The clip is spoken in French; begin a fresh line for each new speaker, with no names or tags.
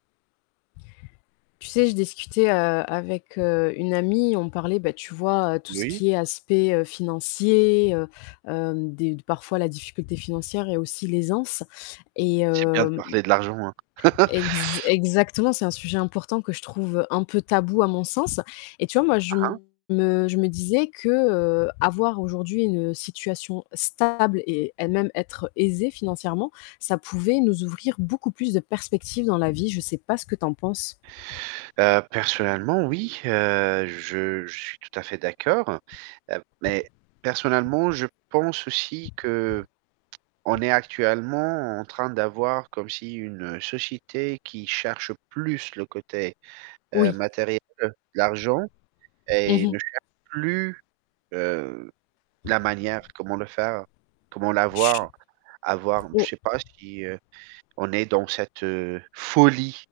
Tu sais, je discutais, heu, avec heu, une amie, on parlait, ben tu vois, tout ce
Oui?
qui est aspect, heu, financier, heu, heu, des d parfois la difficulté financière et aussi l'aisance. Et
C'est bien
heu,
de
mmh mmh e
parler de l'argent, hein.
exa exactement c'est un sujet important que je trouve un peu tabou à mon sens. Et tu vois, moi, je
Hein?
me je me disais que, heu, avoir aujourd'hui une situation stable et elle-même être aisée financièrement, ça pouvait nous ouvrir beaucoup plus de perspectives dans la vie. Je sais pas ce que tu en penses.
Heu, personnellement, oui, heu, je je suis tout à fait d'accord. Heu, mais, personnellement, je pense aussi qu'on est actuellement en train d'avoir comme si une société qui cherche plus le côté, heu
Oui.
matériel, l'argent,
Mmh
et
mh.
ne cherche plus, heu, la manière, comment le faire, comment
Chut!
l'avoir, avoir, je
Bon
sais pas si, heu, on est dans cette folie.